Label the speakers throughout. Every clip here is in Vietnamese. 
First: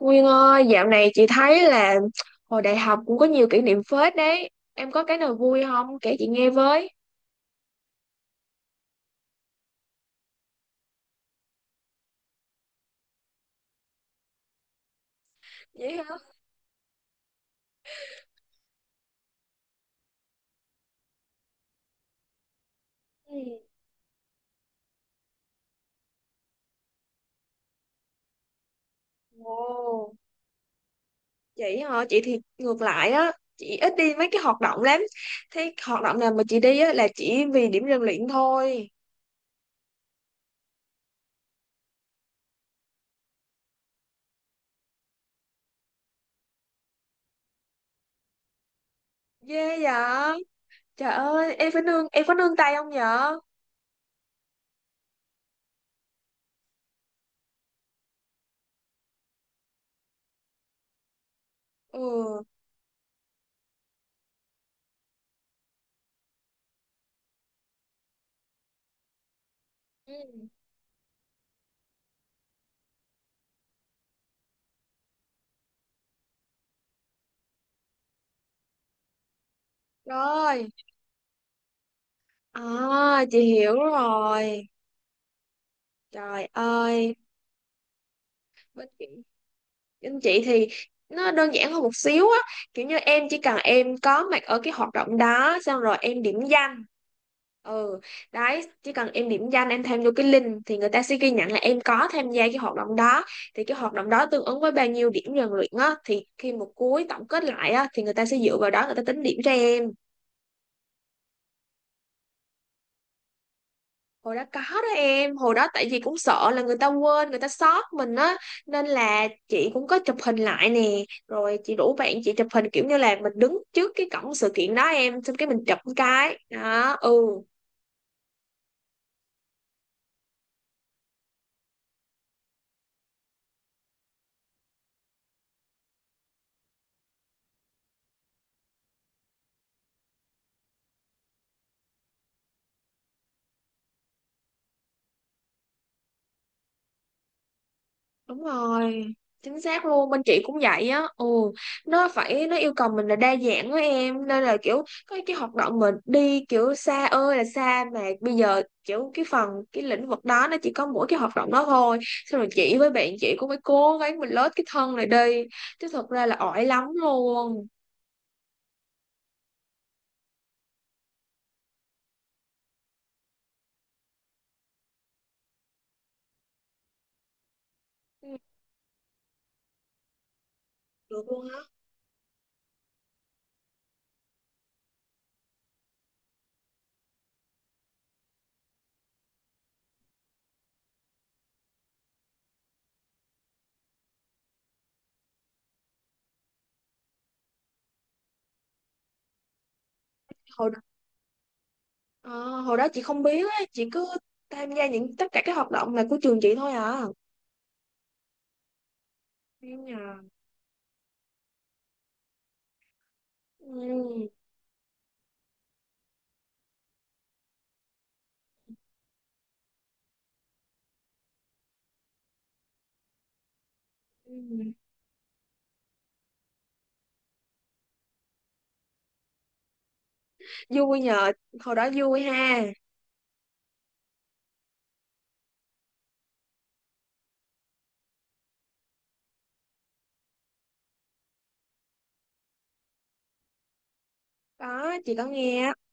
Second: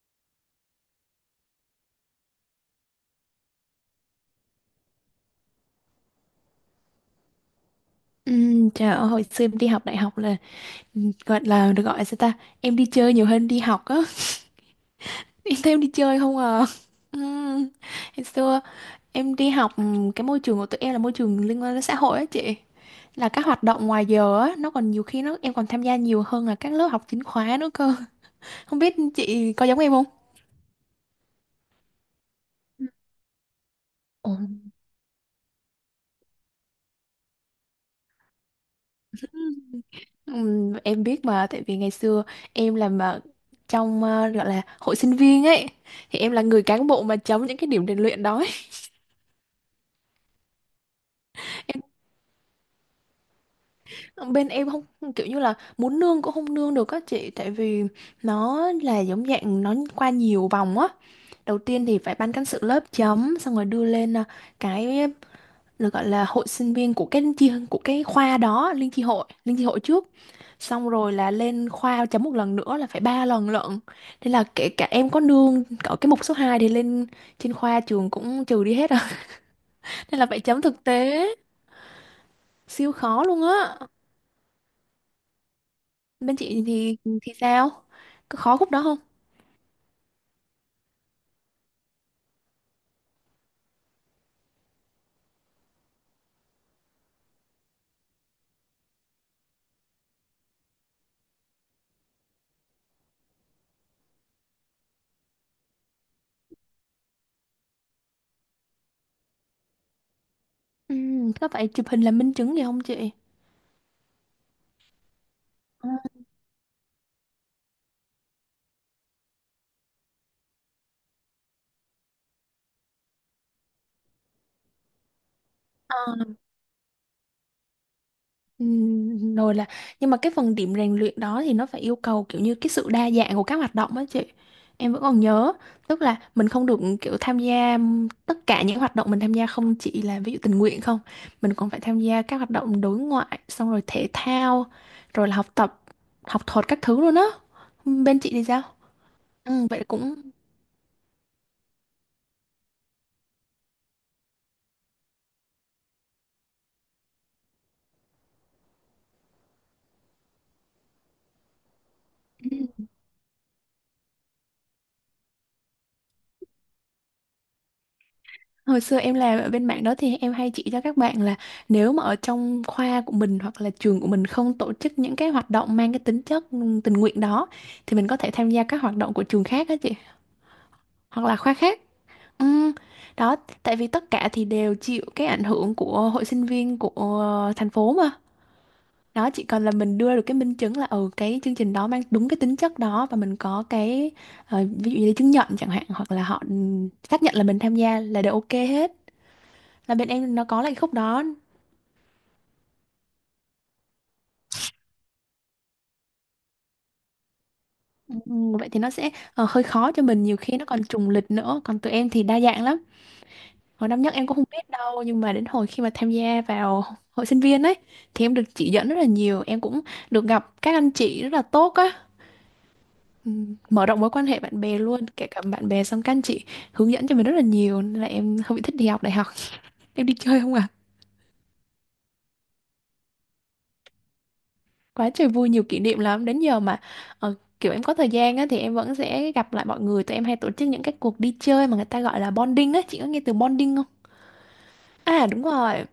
Speaker 1: Nguyên ơi, dạo này chị thấy là hồi đại học cũng có nhiều kỷ niệm phết đấy. Em có cái nào vui không? Kể chị nghe với.
Speaker 2: Trời ơi, hồi xưa em đi học đại học là gọi là được gọi sao ta, em đi chơi nhiều hơn đi học á. Em thấy em đi
Speaker 1: Vậy hả?
Speaker 2: chơi không à? Ừm, Hồi xưa em đi học, cái môi trường của tụi em là môi trường liên quan đến xã hội á chị, là
Speaker 1: Ừ.
Speaker 2: các hoạt động ngoài giờ á nó còn nhiều khi nó em còn tham gia nhiều hơn là các lớp học chính khóa nữa cơ. Không biết chị có giống em không?
Speaker 1: Ồ, chị hả? Chị thì ngược
Speaker 2: Ừ.
Speaker 1: lại á. Chị ít đi mấy
Speaker 2: Ồ.
Speaker 1: cái hoạt động lắm. Thế hoạt động nào mà chị đi á là chỉ vì điểm rèn luyện thôi.
Speaker 2: Ừm, em biết mà, tại vì ngày xưa em làm ở trong gọi là hội sinh viên ấy, thì em là người cán bộ mà chống những cái điểm rèn luyện đó ấy.
Speaker 1: Ghê vậy? Trời ơi,
Speaker 2: Em,
Speaker 1: em có nương tay không vậy?
Speaker 2: ờ, bên em không kiểu như là muốn nương cũng không nương được các chị, tại vì nó là giống dạng nó qua nhiều vòng á. Đầu tiên thì phải ban
Speaker 1: Ừ.
Speaker 2: cán sự lớp chấm xong rồi đưa lên cái là gọi là hội sinh viên của cái chi của cái khoa đó, liên chi hội trước,
Speaker 1: Ừ.
Speaker 2: xong rồi là lên khoa chấm một lần nữa là phải 3 lần lận. Thế là kể cả em có nương ở cái mục số 2 thì lên trên khoa trường cũng trừ đi hết rồi, nên là phải chấm
Speaker 1: Rồi.
Speaker 2: thực tế, siêu khó
Speaker 1: À, chị
Speaker 2: luôn
Speaker 1: hiểu
Speaker 2: á.
Speaker 1: rồi.
Speaker 2: Bên
Speaker 1: Trời
Speaker 2: chị thì
Speaker 1: ơi.
Speaker 2: thì sao, có khó khúc đó không?
Speaker 1: Anh chị thì nó đơn giản hơn một xíu á, kiểu như em chỉ cần em có mặt ở cái hoạt động đó xong rồi em điểm danh. Ừ, đấy, chỉ cần em điểm danh em thêm vô cái link thì người ta sẽ ghi nhận là em có tham gia cái hoạt động đó, thì cái hoạt động đó tương ứng với bao nhiêu điểm rèn luyện á thì khi một cuối tổng kết lại á thì người ta sẽ dựa vào đó người ta tính điểm cho em.
Speaker 2: Ừ, có phải chụp hình làm minh chứng gì không chị?
Speaker 1: Hồi đó có đó em. Hồi đó tại vì cũng sợ là người ta quên người ta sót mình á, nên là chị cũng có chụp hình lại nè, rồi chị rủ bạn chị chụp hình kiểu như là mình đứng trước cái cổng sự kiện đó em, xong cái mình chụp một
Speaker 2: Ờ.
Speaker 1: cái đó. Ừ.
Speaker 2: Rồi là nhưng mà cái phần điểm rèn luyện đó thì nó phải yêu cầu kiểu như cái sự đa dạng của các hoạt động á chị. Em vẫn còn nhớ, tức là mình không được kiểu tham gia tất cả những hoạt động mình tham gia không chỉ là ví dụ tình nguyện không, mình còn phải tham gia các hoạt động đối ngoại, xong rồi thể thao, rồi là học tập, học thuật các thứ luôn á. Bên chị thì
Speaker 1: Đúng
Speaker 2: sao?
Speaker 1: rồi,
Speaker 2: Ừ,
Speaker 1: chính
Speaker 2: vậy
Speaker 1: xác luôn,
Speaker 2: cũng.
Speaker 1: bên chị cũng vậy á. Ừ. Nó yêu cầu mình là đa dạng với em, nên là kiểu có cái hoạt động mình đi kiểu xa ơi là xa, mà bây giờ kiểu cái lĩnh vực đó nó chỉ có mỗi cái hoạt động đó thôi. Xong rồi chị với bạn chị cũng phải cố gắng mình lết cái thân này đi, chứ thật ra là ỏi lắm luôn.
Speaker 2: Hồi xưa em làm ở bên mảng đó thì em hay chỉ cho các bạn là, nếu mà ở trong khoa của mình hoặc là trường của mình không tổ chức những cái hoạt động mang cái tính chất tình nguyện đó, thì mình có thể
Speaker 1: Ừ,
Speaker 2: tham gia các hoạt động của trường khác á chị,
Speaker 1: được
Speaker 2: hoặc là
Speaker 1: luôn
Speaker 2: khoa
Speaker 1: á.
Speaker 2: khác. Ừm. Đó, tại vì tất cả thì đều chịu cái ảnh hưởng của hội sinh viên của thành phố mà. Đó, chỉ cần là mình đưa được cái minh chứng là ừ cái chương trình đó mang đúng cái tính chất đó và mình có cái ví dụ như là chứng nhận chẳng hạn, hoặc là họ xác nhận là mình tham gia là đều ok hết, là bên em nó có
Speaker 1: hồi
Speaker 2: lại khúc đó.
Speaker 1: ờ, hồi đó chị không biết á, chị cứ tham gia tất cả các hoạt động là của trường chị thôi à.
Speaker 2: Ừ. Ừ, vậy thì nó sẽ hơi
Speaker 1: Ừ.
Speaker 2: khó cho
Speaker 1: Nhờ.
Speaker 2: mình, nhiều khi nó còn trùng lịch nữa, còn tụi em thì đa dạng lắm. Hồi năm nhất em
Speaker 1: Ừ.
Speaker 2: cũng không biết đâu nhưng mà đến hồi khi mà tham gia vào hội sinh viên ấy, thì em được chỉ dẫn rất là nhiều, em cũng được gặp các anh chị rất là tốt á. Ừ, mở rộng mối quan
Speaker 1: Ừ.
Speaker 2: hệ bạn bè luôn, kể cả bạn bè xong các anh chị hướng dẫn cho mình rất là nhiều, nên là em không bị thích đi học đại học. Em đi chơi không à?
Speaker 1: Vui nhờ. Hồi đó vui ha.
Speaker 2: Quá trời vui, nhiều kỷ niệm lắm đến giờ mà. ờ, Kiểu em có thời gian á, thì em vẫn sẽ gặp lại mọi người, tụi em hay tổ chức những cái cuộc đi chơi mà người ta gọi là bonding á, chị có nghe từ bonding không?
Speaker 1: Có, chị có
Speaker 2: À đúng
Speaker 1: nghe á.
Speaker 2: rồi,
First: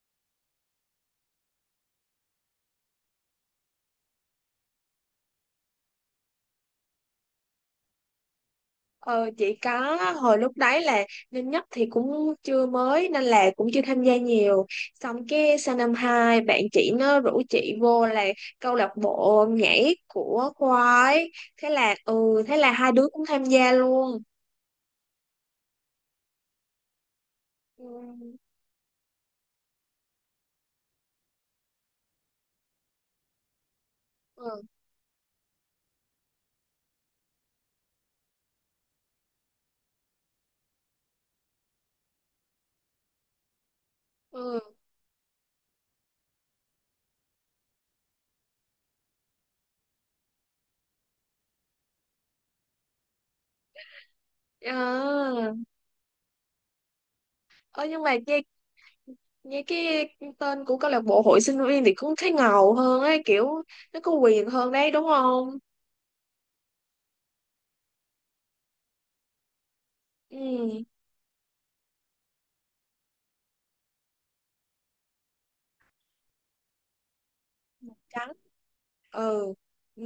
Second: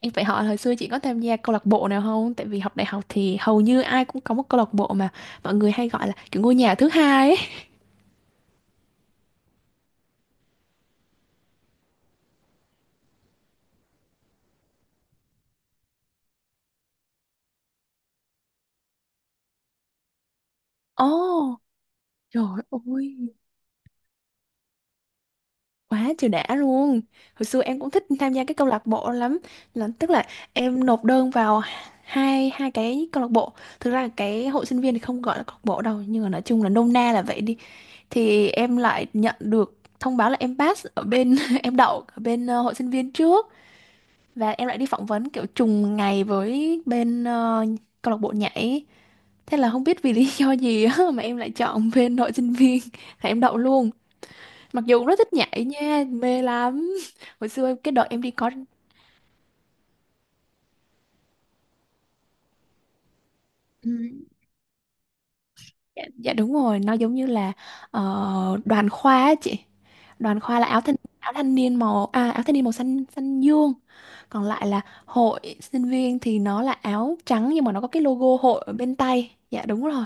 Speaker 2: em phải hỏi hồi xưa chị có tham gia câu lạc bộ nào không, tại vì học đại học thì hầu như ai cũng có một câu lạc bộ mà mọi người hay gọi là kiểu ngôi nhà thứ hai ấy.
Speaker 1: Ờ chị có, hồi lúc đấy là năm nhất thì cũng chưa mới nên là cũng chưa tham gia nhiều, xong cái sang năm hai bạn chị nó rủ chị vô là câu lạc bộ nhảy của khoa
Speaker 2: Ồ,
Speaker 1: ấy, thế là ừ
Speaker 2: trời
Speaker 1: thế là hai đứa cũng
Speaker 2: ơi,
Speaker 1: tham gia luôn.
Speaker 2: quá trời đã luôn. Hồi xưa em
Speaker 1: Ừ.
Speaker 2: cũng thích tham gia cái câu lạc bộ lắm, là tức là em nộp đơn vào hai hai cái câu lạc bộ. Thực ra cái
Speaker 1: Ừ.
Speaker 2: hội sinh viên thì không gọi là câu lạc bộ đâu nhưng mà nói chung là nôm na là vậy đi. Thì em lại nhận được thông báo là em pass ở bên, em đậu ở bên hội sinh viên trước. Và
Speaker 1: Ừ.
Speaker 2: em lại đi phỏng vấn kiểu trùng ngày với bên câu lạc bộ nhảy. Thế là không biết vì lý do gì á mà em lại chọn bên hội sinh viên, là em đậu luôn. Mặc dù cũng rất thích
Speaker 1: À.
Speaker 2: nhảy nha, mê lắm.
Speaker 1: ờ
Speaker 2: Cái
Speaker 1: nhưng
Speaker 2: đợt
Speaker 1: mà
Speaker 2: em đi
Speaker 1: nghe
Speaker 2: có.
Speaker 1: nghe cái tên của câu lạc bộ hội sinh viên thì cũng thấy ngầu hơn ấy, kiểu
Speaker 2: Ừ.
Speaker 1: nó có quyền hơn đấy đúng không.
Speaker 2: Dạ, dạ đúng rồi, nó giống như là đoàn khoa á chị. Đoàn khoa là
Speaker 1: Ừ.
Speaker 2: áo thanh niên màu, à, áo thanh niên màu xanh xanh dương. Còn lại là hội sinh viên thì nó là áo trắng nhưng mà nó có
Speaker 1: Màu
Speaker 2: cái logo
Speaker 1: trắng.
Speaker 2: hội ở bên tay.
Speaker 1: Ừ.
Speaker 2: Dạ đúng
Speaker 1: Ừ.
Speaker 2: rồi.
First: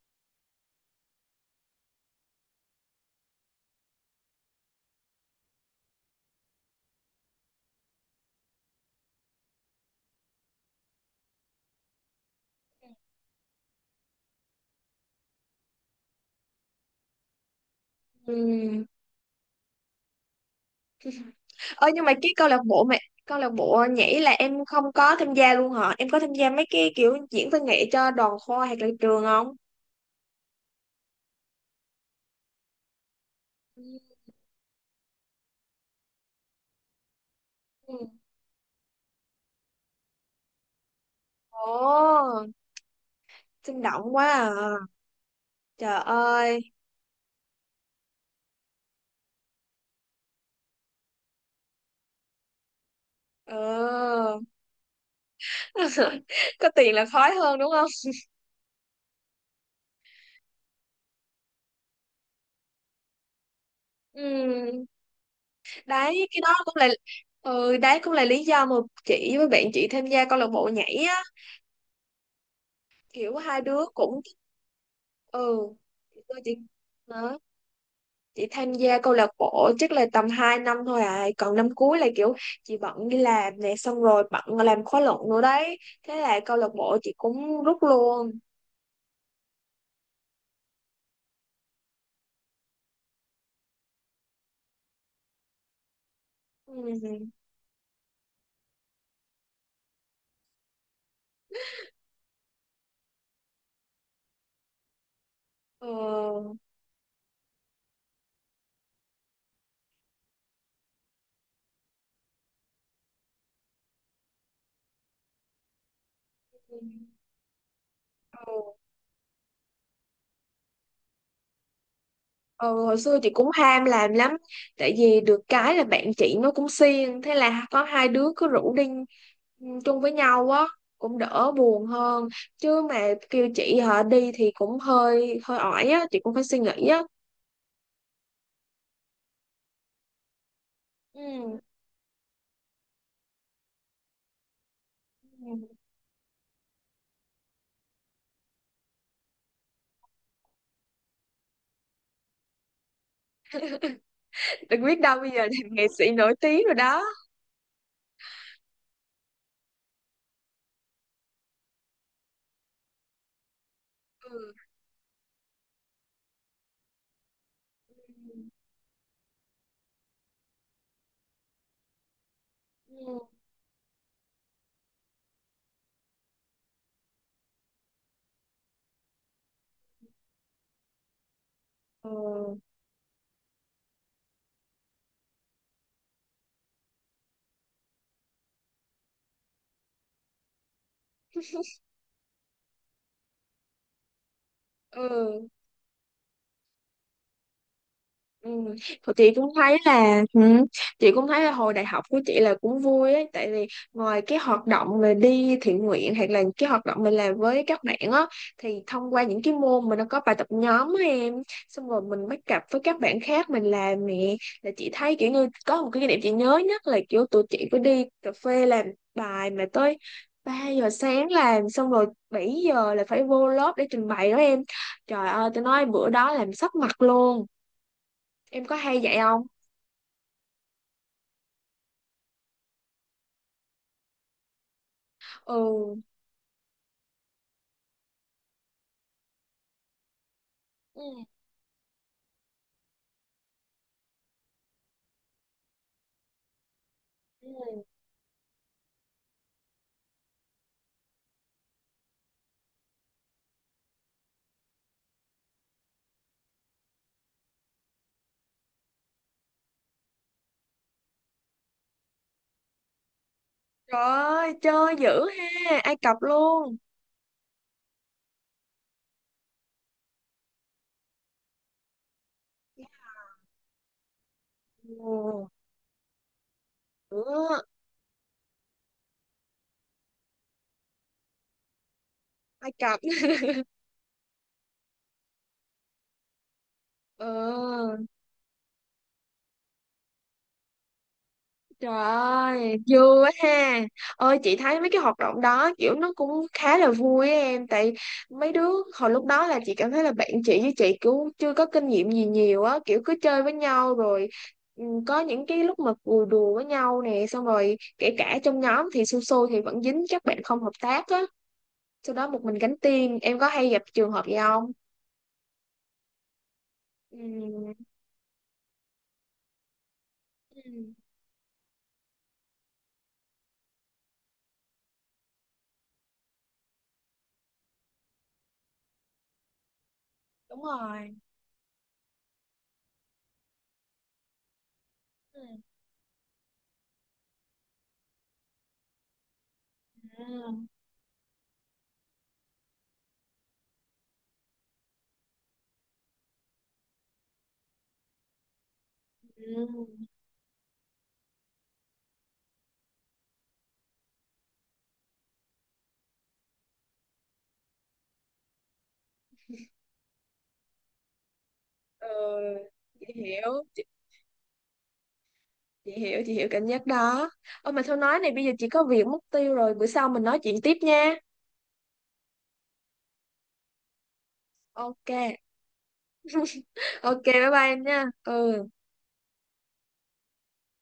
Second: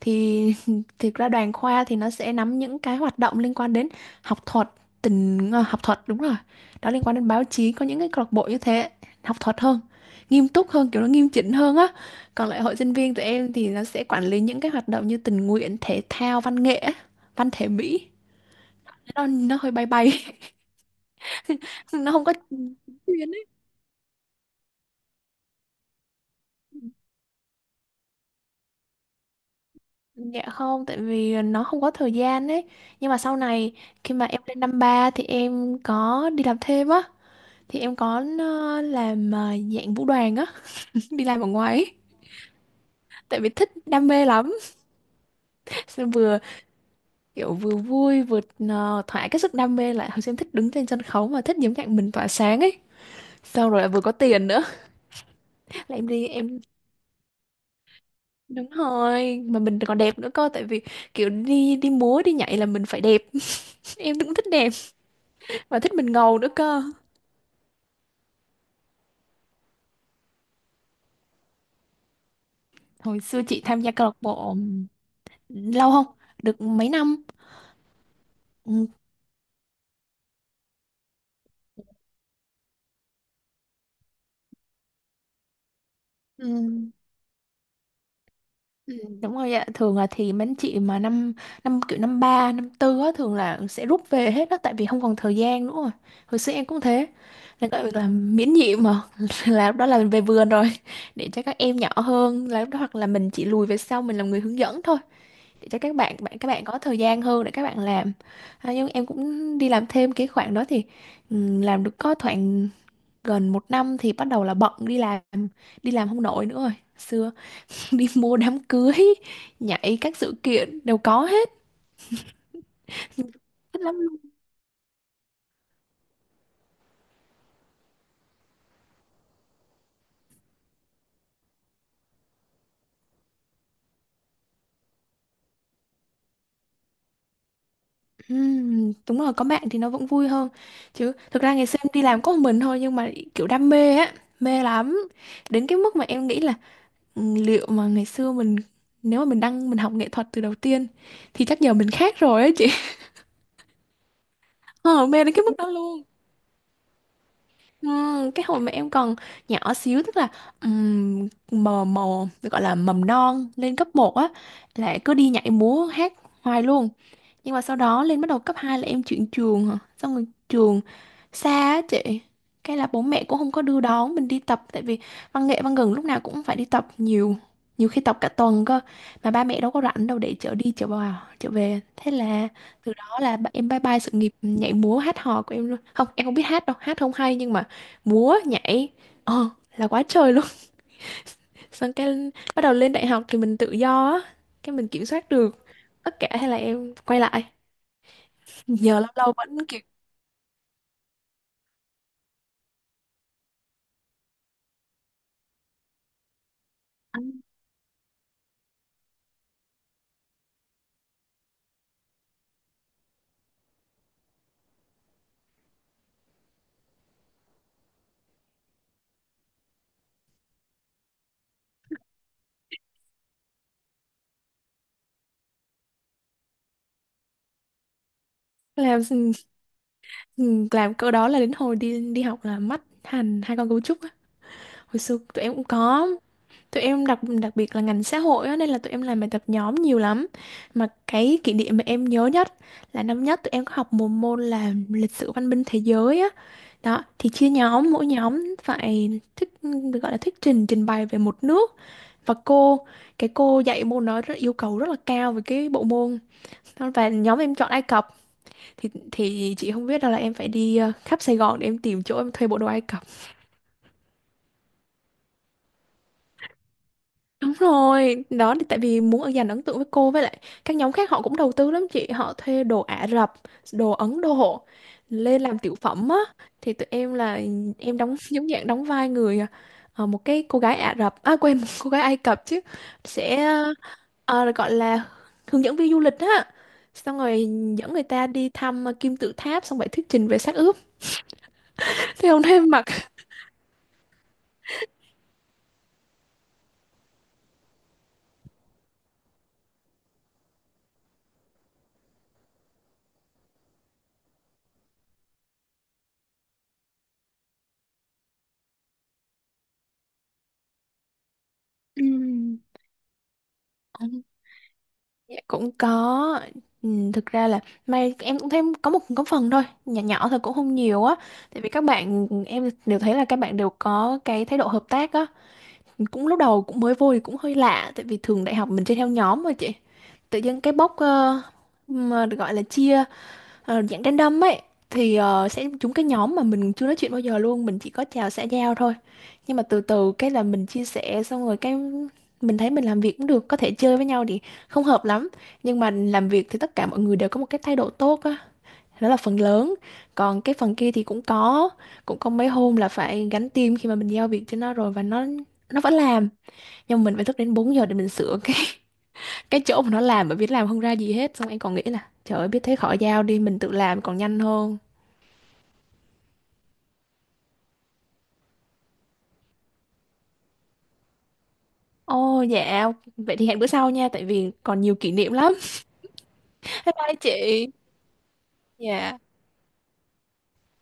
Speaker 2: Thì thực ra đoàn khoa thì nó sẽ nắm những cái hoạt động liên quan đến học thuật, học thuật đúng rồi. Đó, liên quan đến báo chí, có những cái câu lạc bộ như thế, học thuật hơn, nghiêm túc hơn, kiểu nó nghiêm chỉnh hơn á. Còn lại hội sinh viên tụi em thì nó sẽ quản lý những cái hoạt động như tình nguyện, thể thao, văn nghệ, á, văn thể mỹ.
Speaker 1: Ừ.
Speaker 2: Nó hơi bay bay,
Speaker 1: Ơ nhưng mà
Speaker 2: nó không
Speaker 1: cái
Speaker 2: có
Speaker 1: câu lạc bộ mà
Speaker 2: chuyên
Speaker 1: câu
Speaker 2: ấy.
Speaker 1: lạc bộ nhảy là em không có tham gia luôn hả, em có tham gia mấy cái kiểu diễn văn nghệ cho đoàn khoa hoặc là trường không?
Speaker 2: Dạ không, tại vì nó không có thời gian ấy. Nhưng mà sau này khi mà em lên năm ba thì em có đi làm thêm á. Thì
Speaker 1: Ừ.
Speaker 2: em có làm dạng vũ đoàn á, đi làm ở ngoài ấy.
Speaker 1: Ồ,
Speaker 2: Tại vì thích
Speaker 1: sinh
Speaker 2: đam
Speaker 1: động
Speaker 2: mê
Speaker 1: quá à.
Speaker 2: lắm.
Speaker 1: Trời
Speaker 2: Xong vừa
Speaker 1: ơi.
Speaker 2: kiểu vừa vui vừa thỏa cái sức đam mê lại. Hồi xưa em thích đứng trên sân khấu mà thích những cạnh mình tỏa sáng ấy.
Speaker 1: Ừ.
Speaker 2: Xong rồi lại vừa có tiền nữa. Là em đi em.
Speaker 1: Có tiền là khói hơn đúng không?
Speaker 2: Đúng rồi, mà mình còn đẹp nữa cơ, tại vì kiểu đi đi múa đi nhảy là mình phải đẹp. Em cũng thích đẹp
Speaker 1: Ừ.
Speaker 2: và thích mình
Speaker 1: Đấy,
Speaker 2: ngầu
Speaker 1: cái
Speaker 2: nữa
Speaker 1: đó cũng
Speaker 2: cơ.
Speaker 1: là đấy, cũng là lý do mà chị với bạn chị tham gia câu lạc bộ nhảy á,
Speaker 2: Hồi
Speaker 1: kiểu
Speaker 2: xưa
Speaker 1: hai
Speaker 2: chị
Speaker 1: đứa
Speaker 2: tham gia câu lạc
Speaker 1: cũng
Speaker 2: bộ
Speaker 1: ừ
Speaker 2: lâu không,
Speaker 1: thì tôi chỉ
Speaker 2: được mấy năm.
Speaker 1: đó. Chị tham
Speaker 2: Ừ,
Speaker 1: gia câu lạc bộ chắc là tầm 2 năm thôi à, còn năm cuối là kiểu chị bận đi làm nè, xong rồi bận làm khóa luận nữa đấy, thế là
Speaker 2: ừ,
Speaker 1: câu lạc bộ chị cũng rút luôn.
Speaker 2: ừ, đúng rồi ạ, thường là thì mấy anh chị mà năm năm kiểu năm ba năm tư á thường là sẽ rút về hết đó, tại vì không còn thời gian nữa rồi. Hồi xưa em cũng thế,
Speaker 1: Ừ.
Speaker 2: nên gọi là miễn nhiệm mà, là lúc đó là mình về vườn rồi, để cho các em nhỏ hơn là lúc đó, hoặc là mình chỉ lùi về sau mình làm người hướng dẫn thôi, để cho các
Speaker 1: Ừ.
Speaker 2: bạn có thời gian hơn để các bạn làm. À, nhưng em cũng đi làm thêm cái khoảng đó thì ừ, làm được có khoảng gần một năm thì bắt đầu là bận đi làm, đi làm không nổi nữa rồi.
Speaker 1: Ừ. Ừ,
Speaker 2: Xưa đi mua đám
Speaker 1: ừ.
Speaker 2: cưới, nhảy các sự kiện đều có hết.
Speaker 1: Ừ, hồi xưa
Speaker 2: Thích
Speaker 1: chị cũng ham
Speaker 2: lắm
Speaker 1: làm
Speaker 2: luôn.
Speaker 1: lắm, tại vì được cái là bạn chị nó cũng siêng, thế là có hai đứa cứ rủ đi, chung với nhau á, cũng đỡ buồn hơn, chứ mà kêu chị họ đi thì cũng hơi hơi ỏi á, chị cũng phải suy nghĩ á.
Speaker 2: Đúng rồi, có bạn thì nó vẫn vui hơn, chứ thực ra
Speaker 1: Ừ.
Speaker 2: ngày xưa em đi làm có một mình thôi nhưng mà kiểu đam mê á, mê lắm, đến cái mức mà em nghĩ là ừ, liệu mà ngày xưa mình, nếu mà mình học nghệ thuật từ đầu tiên thì chắc giờ mình khác rồi á chị.
Speaker 1: Đừng biết
Speaker 2: Ờ,
Speaker 1: đâu
Speaker 2: mê
Speaker 1: bây
Speaker 2: đến
Speaker 1: giờ
Speaker 2: cái
Speaker 1: làm
Speaker 2: mức đó
Speaker 1: nghệ
Speaker 2: luôn.
Speaker 1: sĩ nổi tiếng rồi đó.
Speaker 2: Cái hồi mà em còn nhỏ xíu tức là mờ mờ gọi là mầm non lên cấp một á,
Speaker 1: Ừ.
Speaker 2: là cứ đi nhảy múa hát hoài luôn. Nhưng mà sau đó lên bắt đầu cấp 2 là em chuyển trường hả? Xong rồi trường xa á chị. Cái là bố
Speaker 1: Ừ.
Speaker 2: mẹ cũng không có đưa đón mình đi tập tại vì văn nghệ gần lúc nào cũng phải đi tập nhiều. Nhiều khi tập cả tuần cơ, mà ba mẹ đâu có rảnh đâu để chở đi chở vào chở về.
Speaker 1: Ừ.
Speaker 2: Thế là từ đó là em bye bye sự nghiệp nhảy múa hát hò của em luôn. Không, em không biết hát đâu, hát không hay nhưng mà múa nhảy ờ là quá trời luôn. Xong cái bắt đầu lên đại học thì mình tự do á, cái mình kiểm soát
Speaker 1: Ừ.
Speaker 2: được tất cả, hay là em quay lại,
Speaker 1: Ừ.
Speaker 2: giờ lâu
Speaker 1: Thì chị
Speaker 2: lâu
Speaker 1: cũng
Speaker 2: vẫn
Speaker 1: thấy
Speaker 2: kiểu.
Speaker 1: là ừ, chị cũng thấy là hồi đại học của chị là cũng vui ấy, tại vì ngoài cái hoạt động mà đi thiện nguyện hoặc là cái hoạt động mình làm
Speaker 2: Anh
Speaker 1: với các bạn á, thì thông qua những cái môn mà nó có bài tập nhóm á em, xong rồi mình bắt cặp với các bạn khác mình làm nè, là chị thấy kiểu như có một cái kỷ niệm chị nhớ nhất là kiểu tụi chị có đi cà phê làm bài mà tới 3 giờ sáng, làm xong rồi 7 giờ là phải vô lớp để trình bày đó em. Trời ơi, tôi nói bữa đó làm sấp mặt luôn. Em có hay
Speaker 2: làm
Speaker 1: vậy không?
Speaker 2: câu đó là đến hồi đi đi học là mắt hành hai con cấu trúc á. Hồi xưa tụi em cũng
Speaker 1: Ừ,
Speaker 2: có, tụi em đặc đặc biệt là ngành xã hội á, nên là tụi em làm bài tập nhóm nhiều lắm. Mà
Speaker 1: ừ,
Speaker 2: cái kỷ niệm mà em nhớ nhất là năm nhất tụi em có học một môn là lịch sử văn minh thế giới á. Đó thì chia
Speaker 1: ừ,
Speaker 2: nhóm mỗi nhóm phải thuyết được gọi là thuyết trình trình bày về một nước. Và cô, cái cô dạy môn đó rất yêu cầu rất là cao về cái bộ môn. Và nhóm em chọn Ai Cập. Thì chị không biết đâu là em phải đi khắp Sài Gòn để em tìm chỗ em thuê bộ đồ Ai Cập.
Speaker 1: trời ơi, chơi dữ ha, Ai Cập luôn.
Speaker 2: Đúng rồi đó, thì tại vì muốn ở dành ấn tượng với cô, với lại các nhóm khác họ cũng đầu tư lắm chị, họ thuê đồ Ả Rập, đồ Ấn Độ lên
Speaker 1: Ồ.
Speaker 2: làm tiểu phẩm á. Thì tụi em là
Speaker 1: Ừ.
Speaker 2: em đóng giống dạng đóng vai người một cái cô gái Ả Rập, à quên, một cô gái Ai Cập chứ,
Speaker 1: Ai Cập.
Speaker 2: sẽ gọi là hướng dẫn viên du lịch á, xong rồi dẫn
Speaker 1: Ừ,
Speaker 2: người ta đi thăm kim tự tháp, xong rồi thuyết trình về xác ướp.
Speaker 1: trời
Speaker 2: Thế hôm nay em
Speaker 1: ơi,
Speaker 2: mặc.
Speaker 1: vui quá ha. Ơi, chị thấy mấy cái hoạt động đó kiểu nó cũng khá là vui á em. Tại mấy đứa hồi lúc đó là chị cảm thấy là bạn chị với chị cũng chưa có kinh nghiệm gì nhiều á. Kiểu cứ chơi với nhau rồi, có những cái lúc mà cười đùa với nhau nè. Xong rồi kể cả trong nhóm thì su su thì vẫn dính các bạn không hợp tác á,
Speaker 2: Ừ.
Speaker 1: sau đó một mình gánh tiền. Em có hay gặp trường
Speaker 2: Ừ,
Speaker 1: hợp gì không?
Speaker 2: dạ, cũng có ừ, thực ra là
Speaker 1: Ừ.
Speaker 2: may em cũng thấy có một có phần thôi nhỏ nhỏ thôi cũng không
Speaker 1: Ừ.
Speaker 2: nhiều á, tại vì các bạn em đều thấy là các bạn đều có cái thái độ hợp tác á. Cũng lúc đầu cũng mới vô thì cũng hơi lạ, tại vì thường đại học mình chơi theo nhóm mà chị, tự nhiên
Speaker 1: Đúng
Speaker 2: cái bốc
Speaker 1: rồi.
Speaker 2: mà được gọi là chia, dạng random ấy thì
Speaker 1: Ừ.
Speaker 2: sẽ trúng cái nhóm mà mình chưa nói chuyện bao giờ luôn, mình chỉ có chào xã giao thôi. Nhưng mà từ từ
Speaker 1: Ừ.
Speaker 2: cái là mình chia sẻ xong rồi cái mình thấy mình làm việc cũng được, có thể chơi với nhau thì không hợp lắm, nhưng mà làm việc thì tất cả mọi người đều có một cái thái độ tốt á, đó là phần lớn. Còn cái phần kia thì cũng có, cũng có mấy hôm là phải gánh team khi mà mình giao việc cho nó rồi và nó vẫn làm, nhưng mà mình phải thức đến 4 giờ để mình sửa cái, cái chỗ mà nó làm bởi vì nó làm không ra gì hết, xong em còn nghĩ là
Speaker 1: Ừ.
Speaker 2: trời ơi biết thế khỏi
Speaker 1: Chị
Speaker 2: giao đi mình
Speaker 1: hiểu
Speaker 2: tự làm còn nhanh hơn.
Speaker 1: chị hiểu, chị hiểu cảm giác đó. Ôi mà thôi nói này, bây giờ chị có việc mất tiêu rồi, bữa sau mình nói chuyện tiếp nha.
Speaker 2: Ồ dạ, vậy thì hẹn bữa sau nha, tại vì còn nhiều
Speaker 1: Ok.
Speaker 2: kỷ niệm lắm. Bye bye
Speaker 1: Ok, bye
Speaker 2: chị.
Speaker 1: bye em nha. Ừ.
Speaker 2: Dạ.